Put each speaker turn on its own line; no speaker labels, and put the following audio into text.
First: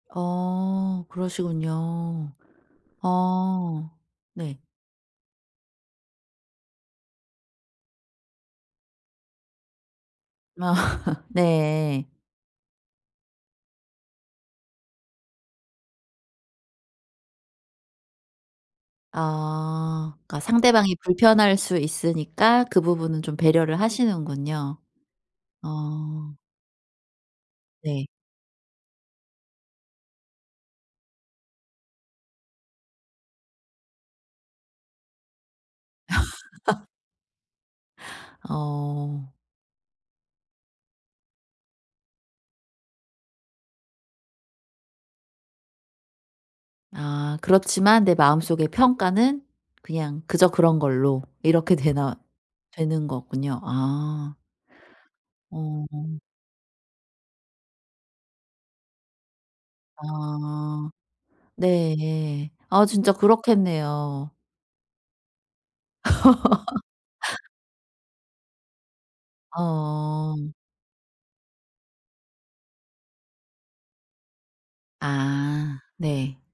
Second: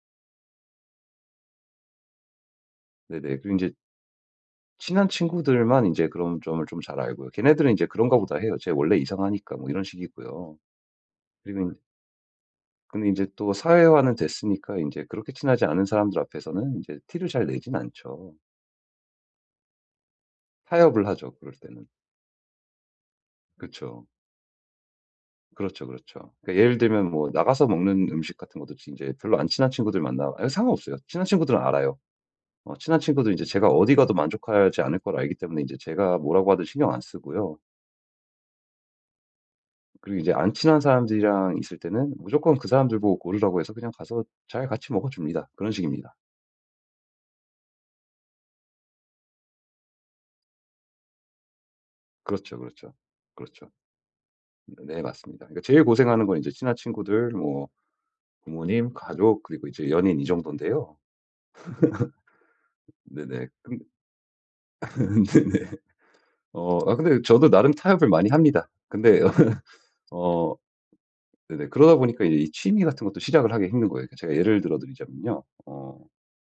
어 그러시군요.
네네 그리고 인제
아 네.
친한 친구들만 인제 그런 점을 좀 잘 알고요. 걔네들은 이제 그런가 보다 해요. "쟤 원래 이상하니까." 뭐 이런 식이고요.
아
그리고 인
네.
근데 이제 또 사회화는 됐으니까 인제 그렇게 친하지 않은 사람들 앞에서는 인제 티를 잘 내진 않죠.
아 그니까 상대방이
타협을 하죠 그럴
불편할 수
때는.
있으니까 그 부분은 좀 배려를
그쵸.
하시는군요.
그렇죠, 그렇죠.
아.
그 예를 들면 뭐 나가서 먹는
네.
음식 같은 것도 인제 별로 안 친한 친구들 만나 예 상관없어요. 친한 친구들은 알아요. 어 친한 친구들 인제 제가 어디가도 만족하지 않을 걸 알기 때문에 인제 제가 뭐라고 하든 신경 안 쓰고요.
어.
그리고 인제 안 친한 사람들이랑 있을 때는 무조건 그 사람들보고 고르라고 해서 그냥 가서 잘 같이 먹어줍니다. 그런 식입니다.
아 그렇지만 내 마음 속의 평가는 그냥 그저 그런 걸로 이렇게 되나
그렇죠, 그렇죠.
되는 거군요.
그렇죠.
아.
네 맞습니다. 그니깐 제일
어어.
고생하는 건 이제 친한 친구들, 뭐 부모님, 가족, 그리고 이제 연인 이
아
정돈인데요.
네. 아 진짜
네네. 근
그렇겠네요.
네네. 어 아 근데 저도 나름 타협을 많이 합니다. 근데
어.
어 네네 그러다 보니까 이 취미같은 것도 시작을 하기가 힘든 거에요. 그 제가 예를 들어 드리자면요.
아
어.
네.